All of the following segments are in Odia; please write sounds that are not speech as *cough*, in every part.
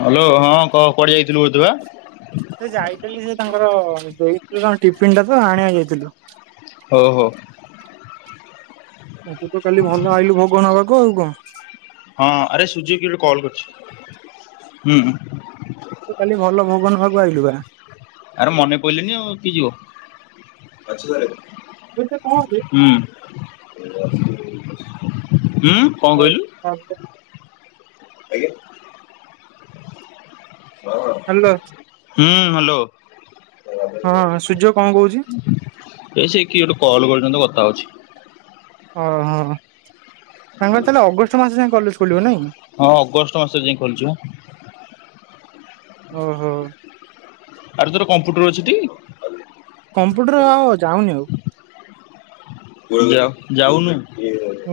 ହ୍ୟାଲୋ ହଁ କ କୁଆଡେ ଯାଇଥିଲୁ ବୋଧେ ବା? ସେ ଯାଇଥିଲି ସେ ତାଙ୍କର ଦେଇଥିଲେ ତାଙ୍କ ଟିଫିିନ ଟା ତ ଆଣିବାକୁ ଯାଇଥିଲୁ। ଓହୋ। ହଁ ତୁ ତ କାଲି ଭଲ ଆଇଲୁ ଭୋଗ ନେବାକୁ ଆଉ କଣ। ହଁ ଆରେ ସୁଚି କିଟା କଲ୍ କରିଛି ଉହୁଁ। ତୁ କାଲି ଭଲ ଭୋଗ ନବାକୁ ଆଇଲୁ ବା। ଆରେ ମନେ ପାଇଲାନି ଆଉ କିଏ ଯିବ। ହ୍ୟାଲୋ ହଁ ସୂର୍ଯ୍ୟ କଣ କହୁଛି? ହୁଁ ହୁଁ। କଣ ହଉ ହଉ। ଆଜ୍ଞା ହଁ ହଁ। ହୁଁ ହ୍ୟାଲୋ। ଏ ସେ କିଏ ଗୋଟେ କଲ୍ କରିଛନ୍ତି ତ କଥା ହେଉଛି। ଓହୋ ସାଙ୍ଗ ତାହେଲେ ଅଗଷ୍ଟ ମାସ ଯାଏଁ କଲେଜ ଖୋଲିବ ନାଇଁ? ହଁ ଅଗଷ୍ଟ ମାସରେ ଯାଇ ଖୋଲୁଛି ବା। ଓହୋ। ଆରେ ତୋର କମ୍ପ୍ୟୁଟର ଅଛି ଟି? କମ୍ପ୍ୟୁଟର ଆଉ ଯାଉନି ଆଉ। *inaudible* ଯାଉନୁ।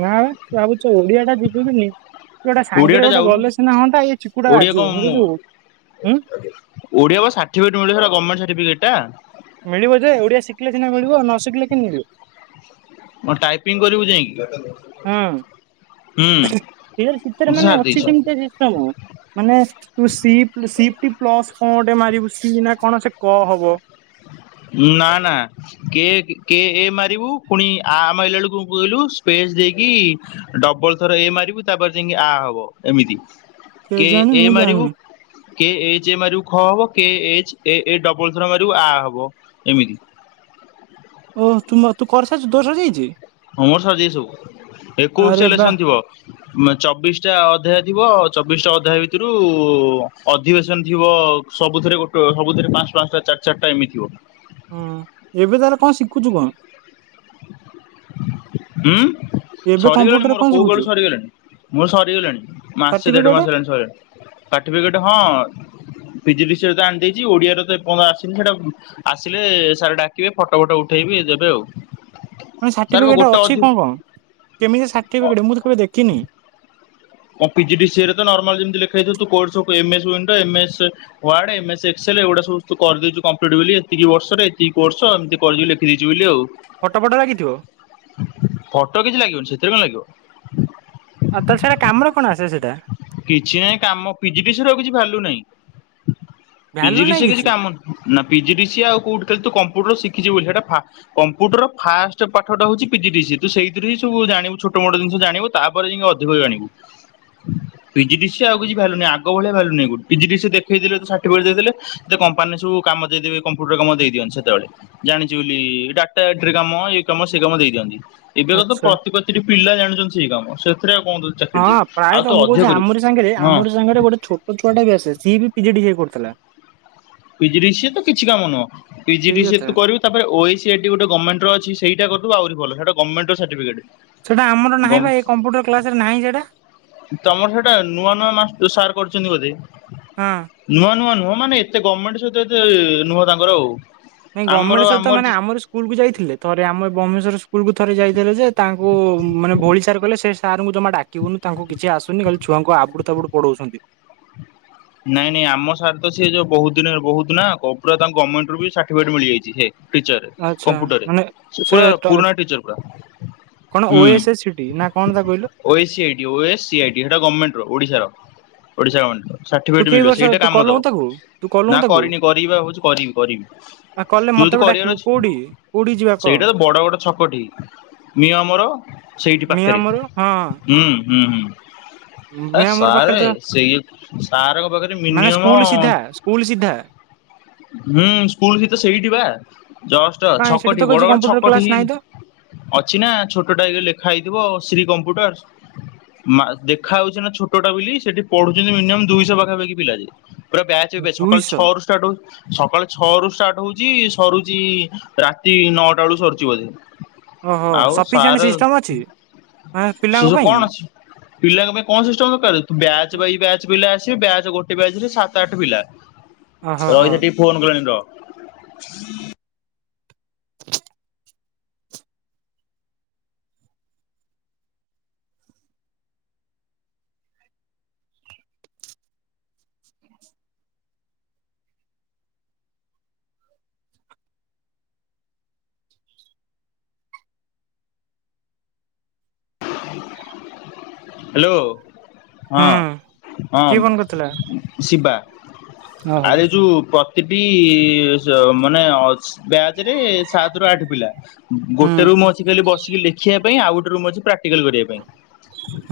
ନା ବା ଭାବୁଛି ଆଉ ଓଡିଆ ଟା ଯିବି କି ନାଇ। ସେ ଗୋଟେ ଓଡିଆ ଟା ସାଙ୍ଗରେ ଗୋଟେ ଯାଉନୁ ଗଲେ ସିନା ହନ୍ତା ଏଇ ଚିକୁଟା ଓଡିଆ ରାଜି କଣ ହଉନି ମୁଁ କହୁଛ ହୁଁ। ଓଡିଆ ପା ସାର୍ଟିଫିକେଟ ମିଳିଥିଲା ଗମେଣ୍ଟ ସାର୍ଟିଫିକେଟ ଟା? ମିଳିବ ଯେ ଓଡିଆ ଶିଖିଲେ ସିନା ମିଳିବ ନ ଶିଖିଲେ କେମିତି ମିଳିବ। ହଁ ଟାଇପିଂ କରିବୁ ଯାଇଁକି? ହଁ ସେ ଭିତରେ ମାନେ ଛାଡି ଅଛି ଦେଇଛ ସେମିତି ଶିଶଟମ୍। ମାନେ ତୁ ସି ସି ପ୍ଲସ କଣ ଗୋଟେ ମାରିବୁ ସି ନା କଣ ସେ କ ହବ। ନା ନା। କେ କେ ଏ ମାରିବୁ ପୁଣି ଆ ମରିଲା ବେଳକୁ କହିଲୁ ସ୍ପେସ ଦେଇକି ଡବଲ ଥର ଏ ମାରିବୁ ତାପରେ ଯାଇକି ଆ ହବ ଏମିତି କେଜାଣି ଏ ମୁଁ ମାରିବୁ। ଜାଣିନି କେ ଏଚ ଏ ମାରିବ ଖ ହବ କେ ଏଚ ଏ ଏ ଡବଲ ଥର ମାରିବ ଆ ହବ ଏମିତି। ଓହ ତୁ ତୁ କରସାରିଛୁ ତୋର ସରି ଯାଇଛି? ହଁ ମୋର ସରିଯାଇଛି ସବୁ ଏକ‌ଉସି ଟା ଆରେ ବା ଲେସନ ଥିବ। ଚବିଶଟା ଅଧ୍ୟାୟ ଥିବ ଚବିଶଟା ଅଧ୍ୟାୟ ଭିତରୁ ଅଧିବେଶନ ଥିବ। ସବୁଥିରେ ଗୋଟେ ସବୁଥିରେ ପାଞ୍ଚ ପାଞ୍ଚଟା ଚାରି ଚାରିଟା ଏମିତିି ଥିବ। ହୁଁ ଏବେ ତାହେଲେ କଣ ଶିଖୁଛୁ କଣ? ହୁଁ ଏବେ ସରିଗଲାଣି କମ୍ପ୍ୟୁଟରରେ ମୋର କଣ କୋଉ ଶିଖୁଛୁ? କାଳୁ ସରିଗଲାଣି ମୋର। ମୋର ସରିଗଲାଣି ମାସେ ଦେଢ ସାର୍ଟିଫିକେଟ ମାସେ ହେଲାଣି ସଇଲାଣି ସାଠିପିକେଟ୍ ହଁ। ପିଜି ବିଷୟରେ ରେ ଆଣି ଦେଇଚି ଓଡିଆରେ ତ ଏର୍ଯ୍ୟନ୍ତ ଆସିନି ସେଟା ଆସିଲେ ସାର୍ ଡାକିବେ ଫଟୋ ଫୁଟ ଉଠେଇ କି ଦେବେ ଆଉ। ତମ ସାର୍ ବା ସାର୍ଟିଫିକେଟ୍ ରେ ଗୋଟେ ଅଛି ଅଧି କଁ କଁ କେମିତି ସାର୍ଟିଫିକେଟ୍ ମୁଁ ତ କେବେ ଦେଖିନି? ପିଜିଡିସିଏରେ ତ ନର୍ମାଲ୍ ଯେମିତି ଲେଖା ହେଇଥିବ ତୁ course of M S *inaudible* Wade M S Excel ଏଗୁଡା ସବୁ ତୁ କରି ଦେଉଚୁ କମ୍ପ୍ଲିଟ୍ ବେଲି ଏତିକି ବର୍ଷ ରେଏତିକି କୋର୍ସ ଏମିତି କଲି ଲେ ଦେଇଚୁ ବେଲି ଆଉ। ଫଟୋ ଫଟ ଲାଗିଥିବ? ଫଟୋ କିଛି ଲାଗିବନି ସେଥିରେ କଁ ଲାଗିବ? ଆଉ ତା ସେଟା କାମରେ କଣ ଆସେ ସେଟା? କିଛି ନାଇଁ କାମ ପିଜିକେସନ୍ ରେ କିଛି ଭ୍ୟାଲୁ ନାଇଁ *inaudible* ଭ୍ୟାଲୁ ନାଇଁ କିଛି କାମ ନା ପିଜି ଡି ସି ଆଉ କୋଉଠି ଖାଲି ତୁ କମ୍ପୁଟର ଶିଖିଚୁ ବୋଲି ସେଇଟା ଫା କମ୍ପ୍ୟୁଟର ଫାଷ୍ଟ ପାଠଟା ହଉଚି ପିଜି ଡିସି ତୁ ସେଇଥିରୁ ହିଁ ସବୁ ଜାଣିବୁ ଛୋଟ ମୋଟ ଜିନଷ ଜାଣିବୁ। ତାପ ରେ ଯାଇଁ କିଅଧିକ ଜାଣିବୁ। ପିଜିଡ଼ିସି ଆଉ କିଛି ଭ୍ୟାଲୁ ନାଇଁ ଆଗଭଳିଆ ଭ୍ୟାଲୁ ନାଇଁ ପିଜିଡିସି ଦେଖେଇଦେଲେ ଗୋ ସାଠିପିକେଟ୍ ଦେଇଦେଲେ। ଏତେ କମ୍ପାନୀ ସବୁ କାମ ଦେଇଦେବେ କମ୍ପ୍ୟୁଟର କାମ ଦେଇଦିଅନ୍ତି ସେତେବେଳେ। ଜାଣିଛି ବୋଲି ଡାଟା ଏଣ୍ଟ୍ରି କାମ ଇଏ କାମ ସେ କାମ ଦେଇ ଦିଅନ୍ତି। ଏବେ କା ତ ଆଚ୍ଛା। ପ୍ରତି ପ୍ରତିଟି ପିଲା ଜାଣୁଚନ୍ତି ସେଇ କାମ ସେଥିରେ ଆଉ କଁ ତୋ ଇଛା? ହଁ ପ୍ରାଏତ ମୁଁ କହୁଚି ଆମରି ସାଙ୍ଗରେ ହଁ। ଆମ ସାଙ୍ଗରେ ଗୋଟେ ଛୋଟ ଛୁଆ ଟା ବି ଆସେ ସିଏ ବି ପିଜିଡିସିଏ କରୁଥିଲା। ପିଜି ଡ଼ି ସିଏ ତ କିଛି କାମ ନୁହଁ ପିଜି ସେଇ ଡି ସିଏ କଥା ତୁ କରିବୁ। ତା ପରେ ଓ ଏ ଏସି ଏଡି ଗୋଟେ ଗର୍ମେଣ୍ଟର ଅଛି ସେଇଟା କରିଦବୁ ଆହୁରିଭଲ ସେଟା ଗର୍ମେଣ୍ଟର ସାଟିଫିକେଟ୍। ସେଇଟା ଆମର ନାହିଁ ବା ଏଇ କମ୍ପୁଟର କ୍ଲାସ୍ ରେ ନାହିଁ ସେଟା। ତମର ସେଇଟା ନୂଆ ନୂଆ ମାସ୍ ସାର୍ କରୁଛନ୍ତି ବୋଧେ? ହଁ। ନୂଅ ନୂଅ ନୁହଁ ମାନେ ଏତେ ଗର୍ମେଣ୍ଟ ସେଇଟା ଯେ ନୁହଁ ତାଙ୍କର ଆଉ। ନାଇଁ ଆମର ଗର୍ମେଣ୍ଟ୍ ସହିତ ଆମର ମାନେ ଯି ଆମରି ସ୍କୁଲ କୁ ଯାଇଥିଲେ ଥରେ ଆମ *inaudible* ସ୍କୁଲ କୁ ଥରେ ଯାଇଥିଲେ ଯେ ତାଙ୍କୁ ମାନେ *inaudible* ସାର୍ କଲେ ସେ ସାର୍ ଙ୍କୁ ଜମା ଡାକିବୁନି ତାଙ୍କୁ କିଛି ଆସୁନି ଖାଲି ଛୁଆଙ୍କୁ ଆବୁଡୁ ତାବୁଡୁ ପଢଉସନ୍ତି। ନାଇଁ ନାଇଁ ଆମ ସାର୍ ତ ସିଏ ଯୋଉ ବହୁ ଦିନ ବହୁତ୍ ନା ଗପୁରା ତାଙ୍କ ଗର୍ମେଣ୍ଟରୁ ବି ସାର୍ଟିଫିକେଟ୍ ମିଳିଯାଇଚି ଯେ। ଟିଚରରେ ଆଚ୍ଛା କମ୍ପ୍ୟୁଟର ରେ ମାନେ ସେ ପୁରା ଟ ପୁରୁଣା ଟିଚର୍ ପୁରା। କଣ ଓ ଏସ୍ ସିଟି ନା କଣ ତା କଇଲୁ? ଓଏସ୍ ସିଆଡି ଓଏସ୍ ସି ଆଡି ସେଟା ଗର୍ମେଣ୍ଟର ଓଡ଼ିଶାର ଓଡ଼ିଶା ଗର୍ମେଣ୍ଟର। ତୁ ସାର୍ଟିଫିକେଟ୍ କେଇ ମିଳିବ ବର୍ଷ ସେଇଟା ତୁ କାମ କଲୁଣୁ ଦବ ତାକୁ ତୁ କଲୁଣୁ ନା ତାକୁ କରିନି କରିବି ଭାବୁଚି କରିବି କରିବି। ଆଉ କଲେ ତୁ ମତେ ଯଦି ବି କରିଆର ଡାକିବୁ ଅଛି କୋଉଠି କୋଉଠି ଯିବା କହ ସେଇଟା ବଡ ଗଡ ଛକଠି। ମିଓମୋର ସେଇଠି ପାଖରେ ମିଆମର ହଁ ହୁଁ ହୁଁ ହୁଁ। ଆ ମିଆମର ପାଖରେ ସାରେ ତ ସେଇ ସାରଙ୍କ ପାଖରେ ମାନେ ମିନିୟମ ସ୍କୁଲ ସିଧା ସ୍କୁଲ ସିଧା ହୁଁ ସ୍କୁଲ ବି ତ ସେଇଠି ବା ଜଷ୍ଟ କାଇଁ ସେଠି ତ ଛକଟି କିଛି ବଡ ଗଡ କମ୍ପ୍ୟୁଟର ଛକଠି କ୍ଲାସ ନାହିଁ ତ ହେଇଚି। ଅଛି ନା ଛୋଟ ଟେ ଲେଖା ହେଇଥିବ ଶ୍ରୀ କମ୍ପ୍ୟୁଟର୍। ମା ଦେଖା ଯାଉଚି ନା ଛୋଟଟେ ବୋଲି ସେଠି ପଢୁଚନ୍ତି ମିନିୟମ୍ ଦୁଇଶହ ପାଖାପାଖି ପିଲା ପୁରା ବ୍ୟାଚ୍ ଏ ବ୍ୟାଚ୍ ସକାଳ ଦୁଇଶହ ଛଅରୁ ଷ୍ଟାଟ ହଉଚି। ସକାଳେ ଛଅ ରୁ ଷ୍ଟାଟ୍ ହଉଚି ସରୁଚି ରାତି ନଅଟା ବେଳୁ ସରୁଚି ବୋଧେ। ଓହୋ ଆଉ ସଫିସିଏଣ୍ଟ ସାରେ ସିଷ୍ଟମ ଅଛି ମାନେ ପିଲାଙ୍କ *inaudible* ପାଇଁ? କଣ ଅଛି? ପିଲାଙ୍କ ପାଇଁ କଣ ସିଷ୍ଟମ ଦରକାର୍ ବ୍ୟାଚ ବାଇ ବ୍ୟାଚ୍ ପିଲା ଆସିବେ ବ୍ୟାଚ୍ ଗୋଟେ ବ୍ୟାଚ୍ ରେ ସାତ ଆଠ ପିଲା ଓହୋ ହୋ ରହିଥା ଟି ଫୋନ୍ କଲେଣି ରହ। ହାଲୋ ହଁ ହୁଁ ହଁ କିଏ ଫୋନ କରିଥିଲା? ଶିବା। ଓହୋ ଆରେ ଯୋଉ ପ୍ରତିଟି ମାନେ ଅ ବ୍ୟାଚରେ ସାତେରୁ ଆଠ ପିଲା ହୁଁ ଗୋଟେରୁ ମୁଅ ବସିକି ଲେଖିବା ପାଇଁ ଆଉ ଗୋଟେ ରୁମ୍ ଅଛି ପ୍ରାକ୍ଟିକାଲ କରିବା ପାଇଁ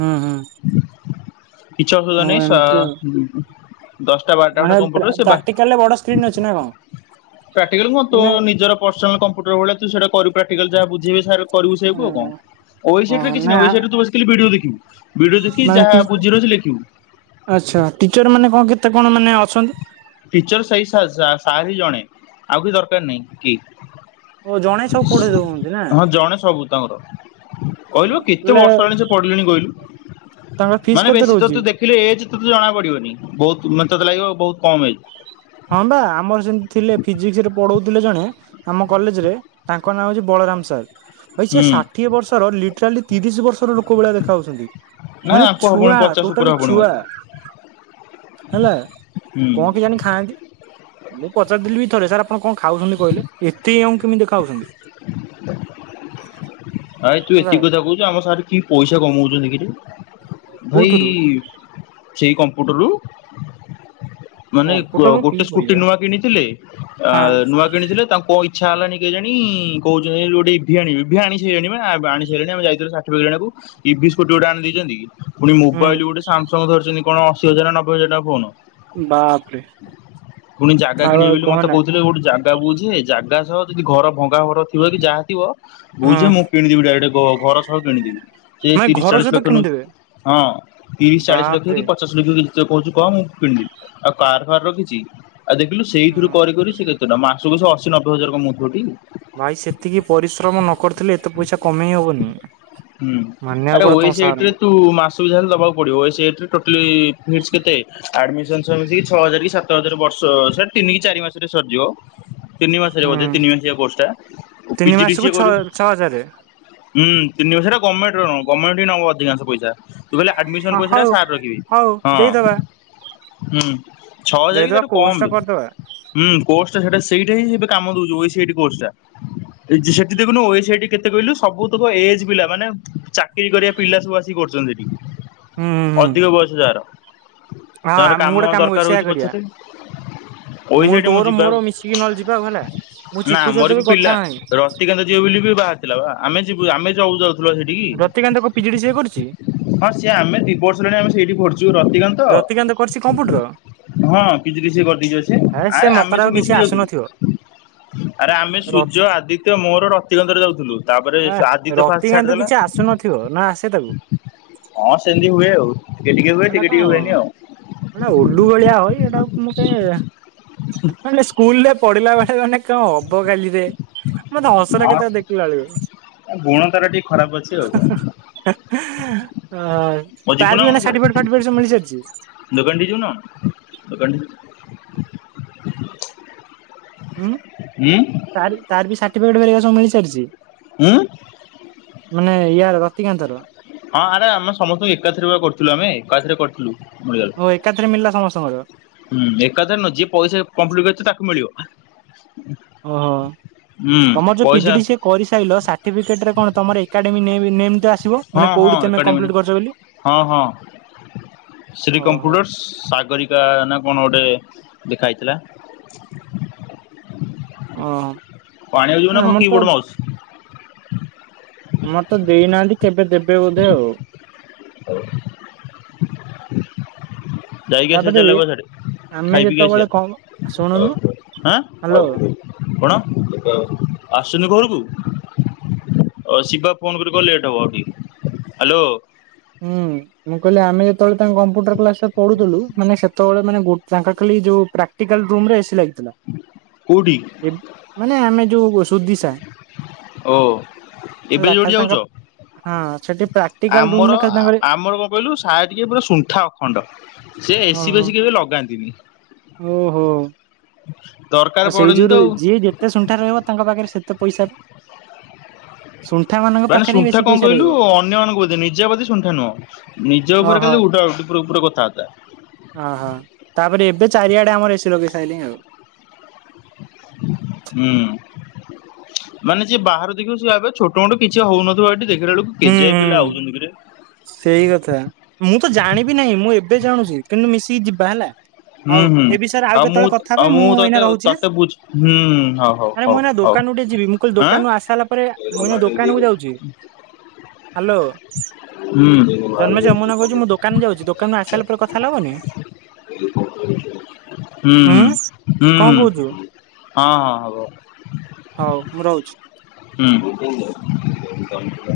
ହୁଁ ହୁଁ। କିଛି ଓ ଅସୁବିଧା ନାହିଁ ଏମିତି ଆଉ। ସ ଦଶଟା ବାରଟା ଖଣ୍ଡେ ମାନେ କମ୍ପ୍ୟୁଟର ସେବା ପ୍ରାକ୍ଟିକାଲରେ ବଡ ସ୍କ୍ରିନ୍ ଅଛି ନା କଣ ପ୍ରାକ୍ଟିକାଲ କଁ ତୋ ମାନେ ନିଜର ପର୍ସନାଲ କମ୍ପୁଟର ଭଳି କରିବୁ ପ୍ରଟିକାଲ ଯାହା ବୁଝିଇବେ କରିବୁ ସେଇଆକୁ ଆଉକଁ ଓଏସିଟ ଓହୋ କିଛି ନାହିଁ ଓଏସିଟ୍ ତୁବେ ଥିଲେ ବିଡ଼ିଓ ଦେଖିବୁ ଭିଡିଓ ଦେଖି ଯାହା ମାନେଟି ବୁଝିର ଅଛି ଲେଖିବୁ ଇଛା ଟିଚର୍ ମାନେ କଁ କେତେ କଣ ମାନେ ଅଛନ୍ତି? ଟିଚର୍ ସେଇ ସା ସାରିହିଁ ଜଣେ ଆଉ କି ଦରକାର୍ ନାହିଁ କି ଓ ଜଣେ ସବୁ ପଢେଇ ଦଉଛନ୍ତି ନା? ହଁ ଜଣେ ସବୁ ତାଙ୍କର। କହିଲୁ କେତେ ବୋଲେ ବର୍ଷ ହେଲାଣି ସେପଢ଼ିଲେନି ତାଙ୍କର କହିଲୁ ଫିସ୍ ମାନେ କେତେ ବେଶୀ ରହୁଛି? ତତେ ଦେ କିଲେ ଏଜ୍ ତତେ ଜଣା ପଡ଼ିବନି ବହୁତ୍ ମନେ ତତେ ଲାଗିବ ବହୁତ୍ କମ୍ ଏଜ୍ ହଁ ବା ଆମର ସେମିତି ଥିଲେ ଫିଜିକ୍ସରେ ପଢଉଥିଲେ ଜଣେ ଆମ କଲେଜରେ ତା ତାଙ୍କ ନାଁ ହେଉଚି ବଳରାମ ସାର୍ ଭାଇ ସେ ହୁଁ ଷାଠିଏ ବର୍ଷର ଲିଟାଲି ତିରିଶ ବର୍ଷର ଲୋକ ଭଳିଆ ଦେଖା ହାଉଚନ୍ତି। ନା ମାନେ ଆଙ୍କୁ ହବଣି ଛୁଆ ପଚାଶ ଉପରେ ଟୋଟାଲି ହବଣି ଛୁଆ। ବୋଧେ ହୁଁ। ହେଲା କଁ କେଜାଣିି ଖାଆନ୍ତି ମୁଁ ପଚାରି ଥିଲିବି ଥରେ ସାର୍ ଆପଣ କଁ ଖାଉଚନ୍ତି କହିଲେ ଏତେ ୟଙ୍ଗ କେମିତି ଦେଖାହୋଉଚନ୍ତି *inaudible* ଭାଇ ତୁ ହେଲା ଏତିକି କଥା କହୁଚୁ ଆମ ସାର୍ କି ପଇସା କମଉଚନ୍ତି କିରେ ଭାଇ କୋଉଥିରୁ ସେଇ କମ୍ପ୍ୟୁଟରରୁ। ମାନେ କମ୍ପୁଟରରୁ କି ଗୋଟେ ସ୍କୁଟି ପଇସା ନୂଆ କିଣିଥିଲେ ହଁ ନୂଆ ଅଁ କିଣିଥିଲେ ତାଙ୍କ ଇଚ୍ଛା ହେଲାନି କେଜାଣି କହୁଚନ୍ତି ଗୋଟେଇଭି ଆଣିବି ଆଣି ସାଇଲେଣି ଆଣି ସାଇଲେଣି ଆମ ଯାଇଥିଲୁ ସାର୍ଟିଫିକେଟ୍ ଆଣିବାକୁ ଇଭି ସ୍କୁଟି ଗୋଟେ ଆଣି ଦେଇଚନ୍ତି ପୁଣି ମୋବାଇଲ୍ ହୁଁ ଗୋଟେ ସାମସଙ୍ଗ ଧରିଚନ୍ତି କଣ ଅଶୀ ହଜାରେ ନବେ ହଜାରେ ଟଙ୍କା ଫୋନ୍ ବାପ୍ରେ୍ ପୁଣି ଜାଗା କିଣିବେ ବୋଲି ମତେ କହୁଥିଲେ କୋଉଠି ଜା ଜାଗା ବୁଝେ ଜାଗା ସହ ଯଦି ଭଙ୍ଗା ଘର ଥିବକି ଯାହା ଥିବ ହଁ ବୁଝେ ମୁଁ କିଣିଦିବି ଡାଇରେକ୍ଟ ଗ ଘର ସହ କିଣିଦେବୀ। ସେ ନାଇଁ ତିରିଶି ଘର ଚାଳିଶି ସହିତ ଲକ୍ଷ ନଉ କିଣିଦେବେ ହଁ ତିରିଶି ଚାଳିଶି ବାପରେ ଲକ୍ଷକି ପ ସିଏ ନିଜେ କହ ମୁଁ କିଣିବି ଆଉ କାର୍ ଫାର୍ ରଖିଚି ଆଉ ଦେଖିଲୁ ହଁ। ସେଇଥିରୁ କରି କରି ସେ କେତେ ଟଙ୍କା ମାସକୁ ସେ ଅଶୀ ନବେ ହଜାରେ କମଉଥିବଟି ଭାଇ ସେତିକି ପରିଶ୍ରମ ନକରିଥିଲେ ଏତେ ପଇସା କମେଇ ହବନି। ମାନିବାକୁ ପଡ଼ିବ ତମ ସାରକୁ। କୁ ମାସ୍ ଜା ହେଲେ ଦବାକୁ ପଡ଼ିବ ଏ ସିଟ୍ ରେ ଟୋଟାଲି ଫିସ୍ କେତେ ଆଡ଼ିମିଶନ୍ ସବୁମିସିକି ଛଅ ହଜାରେକି ସାତ ହଜାରେ ବର୍ଷ ସେଟା ତିନିକି ଚାରି ମାସରେ ସରିଯିବ ତିନି ମାସରେ ବୋଧେ ହୁଁ ତିନି ମାସିଆ ପୋଷ୍ଟା ତିନି ପିଜି ଡି ମାସକୁ ସିଏ ଛଅ କରୁ ଛଅ ହଜାରେ ହଁ ତିନିବର୍ଷଟା ଗମେଣ୍ଟେର ଗାମେଣ୍ଟେହିଁ ନବ ଅଧିକାଂଶ ପଇସା। ତୁ କହିଲେ ହଁ ଆଡ଼ମିସନ୍ ପଇସାଟା ହଉ। ସାର୍ ରଖିବେ ହଉ ଦେଇଦବା ହଁ। ହୁଁ ଛଅ ହଜାରେକି ଦେଇଦବା ତାଠୁ କୋର୍ସ କମ୍ ଟା କରିଦବା ହୁଁ କୋର୍ସଟା ସେଟା ସେଇଟାହିଁ କାମ ଦଉଚି ଓୟେ ସିର୍ଟ କୋର୍ସଟା। ସେଠି ଦେଖୁନୁ ଓଏସିର୍ଟ କେତେ କହିଲୁ ସବୁତକ ଏଜ୍ ପିଲା ମାନେ ଚାକିରି କରିବା ପିଲା ସବୁ ଆସିକି କରୁଚନ୍ତି ସେଟି। ହୁଁ ହୁଁ ହୁଁ ଅଧିକ ବୟସ ଯାହାର। ହଁ ତାଙ୍କର ମୁଁ ଗୋଟେ କାମ ଦରକାର କହୁଛି ସେଇଆ ହଉଛି କରିବା। ପଛରେ ଓଇ ସି ମୁଁ ଆଇ ଟି ତୋର ଯିବା ମୋର ମିଶିକି ନହେଲେ ଯିବା ଆଉ ହେଲା ମୁଁ ଚିକୁ ସହିତ ବି କଥା ହେମି। ତିକା ଯିବେ ବୋଲି ବି ବାହାରିଥିଲା ବା ଆମେ ଯୁ ଆମେ ଯିବାକୁ ଯାଉଥିଲ ସେଠିକି। ରତିକାନ୍ତ କଣ ପିଜିଡି ସିଏ କରୁଛି ହଁ ସିଏ ଆମେ ଦି ବର୍ଷ ହେଲାଣି ସେଇଠି ପଢ଼ୁଛୁ। ରତିକାନ୍ତ ରତିକାନ୍ତ କରିଛି କମ୍ପ୍ୟୁଟର ହଁ ପିଜି ଡିଶି କରିଦେଇଛି ପା ସିଏ। ହେ ସେ ଆରେ ହଁ ଆମେ ସବୁ ମକରାକୁ କିଛି ମିଶିକି ଆସୁନଥିବ। ଯାଉଥିଲୁ। ଆରେ ଆମେ ର ସୂର୍ଯ୍ୟ ଆଦିତ୍ୟ ମୋର ରତିକାନ୍ତ ର ଯାଉଥିଲୁ। ତାପରେ ଏ ସେ ଆଦିତ୍ୟ ଫାଷ୍ଟ ରତିକାନ୍ତକୁ ଛାଡିଦେଲା। କିଛି ଆସୁନଥିବ ନା ଆସେ ତାକୁ ହଁ ସେମିତି ହୁଏ ଆଉ। ଡେଲି କେବେ, ଏଟା ଟିକେ କଣ ଟିକେ ହୁଏନି ଆଉ। ଏଟା ଉଲୁ ଭଳିଆ ହୋଇ ଏଟା ମତେ ମାନେ ସ୍କୁଲରେ ପଢିଲା ବେଳେ ମାନେ କଣ ହବ ଗାଲିରେ ମତେ ହସ ଲାଗେ ତାକୁ ଦେଖିଲା ବେଳକୁ। ତା ଗୁଣ ତାର ଟିକେ ଖରାପ ଅଛି। ଆଉ *unintelligible* ଆଉ ତାର ଯିବୁ ବି ଏଇନା ସାର୍ଟିଫିକେଟ ଫାଟିପିକେଟ ସବୁ ମିଳି ସାରିଛି। ଦୋକାନଟି ଦେଇ ଯିବୁନା କଣ? ଦୋକାନ ଟି ଉଁ ହୁଁ। ତାର ତାର ବି ସାର୍ଟିଫିକେଟ୍ ହାରିକା ସବୁ ମିଳି ସାରିଛି। ଉଁ। ମାନେ ୟାର ରତିକାନ୍ତର। ହଁ ଆରେ ଆମେ ସମସ୍ତଙ୍କୁ ଏକାଥରେ କରିଥିଲୁ ଆମେ ଏକାଥରେ କରିଥିଲୁ। ମିଳିଗଲା। ଓ ଏକାତ୍ରରେ ମିଳିଲା ସମସ୍ତଙ୍କର? ହୁଁ ଏକଥାରେ ନୁହ ଯିଏ ପଇସା କମ୍ପ୍ଲିଟ୍ କରିଛି ତାକୁ ମିଳିବ। *unintelligible* ଓହୋ। ହୁଁ ତମର ଯୋଉ ପଇସା ପିଜିଡି ସେ କରିସାରିଲ ଷାଠି ସଟିିଫିକେଟ କଣ ତମର ଏକାଡେମ ନେମ୍, ନେମ୍ ଆ ଥିବ। ହଁ ହଁ କୋଉଠି ତମେ ଏକାଡେମୀ କମ୍ପ୍ଲିଟ୍ କରିଛ ବୋଲି? ହଁ ହଁ ଶ୍ରୀ ଓହୋ କମ୍ପ୍ୟୁଟର୍ସ ସାଗରିକା ନା କଣ ଗୋଟେ ଲେଖା ହେଇଥିଲା। ଓହୋ। ଆଣି ଆକୁ ଆମର ତ *unintelligible* ବୋର୍ଡ ମାଉସ ମତେ ଦେଇନାହାନ୍ତି କେବେ ଦେବେ ବୋଧେ ଆଉ। *unintelligible* ଯାଇକି ସେ ତାପରେ ବି *unintelligible* ଆମେ ଖାଇ ପିଇକି ଯେତେବେଳେ କଣ ଶୁଣୁନୁ ଆସିବା। ଆ, ହ୍ୟାଲୋ। ହଁ। କଣ ଆସୁଛନ୍ତି ଘରକୁ? ହ ଶିବା ଫୋନ୍ କରିକି କହ ଲେଟ୍ ହେବ। ହାଲୋ। ହୁଁ। ମୁଁ କହିଲି ଆମେ ଯେତେବେଳେ ତାଙ୍କ କମ୍ପ୍ୟୁଟର କ୍ଲାସ ରେ ପଢୁଥିଲୁ ମାନେ ସେତେବେଳେ ମାନେ ତାଙ୍କର ଖାଲି ଯୋଉ ପ୍ରାକ୍ କାଲ୍ ରୁମରେ ଏସି ଲାଗିଥିଲା। କୋଉଠି ମାନେ ଆମେ ଯୋଉ ସୁୁଧିଶା ଓ ଏବେ ହେଲା ଯୋଉଠି ଖାଲି ତାଙ୍କ ଯାଉଛ? ହଁ ସେଠି ପ୍ରାଟିକାଲ୍ ରୁମ୍ ଆମର ଆମର କଣ କହିଲୁ ସାର ଟିକେ ପୁରା ଶ ସୁଣ୍ଠା ଅଖଣ୍ଡ ସେ ଏସିି ଓହୋ ଫେସିି କେବେ ଲଗାନ୍ତିନି। ଓହୋ। ଦରକାର ଆଉ ସେଇ ପଡେନି ଯୋଉ ତ ରୁ ଆଉ। ଯିଏ ଯେତେ ସୁଣ୍ଠା ରହିବ ତାଙ୍କ ପାଖରେ ସେତେ ପଇସା ହେବ। ଶୁଣ୍ଠା ମାନ ମାନେ ଶୁଣ୍ଠା କଣ କହିଲୁ ଅନ୍ୟମାନାନଙ୍କୁ କୋ ନିଜା ବତି ସୁଣ୍ଠା ନୁହଁ। ନିଜ ଉପରେ ଖାଲି ଉଡ଼ା ଉଡି଼ ଉପୁରେ ଉପୁରେ କଥାଆର୍ତ୍ତା। ଅହଁ, ତାପରେ ଏବେ ଚାରିଆଡେ ଆମର ଏସି ଲଗେଇ ସାଇଲେଇଁ ଆଉ। ହୁଁ। ମାନେ ଯିଏ ବାହାରୁ ଦେଖିବ, ସିଏ ଭାବିବ ଛୋଟ ମୋଟ କିଛି ହଉନଥିବ ଏଠି, ଦେଖିଲାଳୁକୁ ହୁଁ, ହୁଁ। ସେଇ କଥା। ମୁଁ ତ ଜାଣିବି ନାହିଁ, ମୁଁ ଏବେ ଜାଣୁଛି, କିନ୍ତୁ ମିଶିକି ଯିବା ହେଲା। ହୁଁ ହଉ ହୁଁ ଏ ବିଷୟରେ ଆଉ ମୁଁ କେତେବେଳେ କଥା ଆଉ ହେବା, ମୁଁ ତତେ ଏଇନା ରହୁଛି। ଆଁ! ତତେ ବୁଝ ହୁଁ ହଉ ହଉ ଆରେ ହଉ ମୁଁ ଏଇନା ହଉ ଦୋକାନକୁ ଟିକେ ଯିବି। ମୁଁ କଇଲି ଆଁ। ହୁଁ। ଦୋକାନରୁ ଆସି ସାଇଲା ପରେ, ମୁଁ ହୁଁ ଏଇନା ଦୋକାନ କୁ ଯାଉଛି। ହ୍ୟାଲୋ, ହୁଁ ହୁଁ ଜନ୍ମେ ଯମୁନା କହୁଛି, ମୁଁ ଦୋକାନ ଯାଉଛି। ଦୋକାନରୁ ଆସି ସାର୍ ଲା ପରେ କଥା ହେଲେ ହବନି? ହୁଁ, ହୁଁ, ଉଁ ହୁଁ, ହୁଁ, କଣ କହୁଛୁ? ହଁ, ହ, ହବ। ହଉ, ମୁଁ ରହୁଛି। ହୁଁ।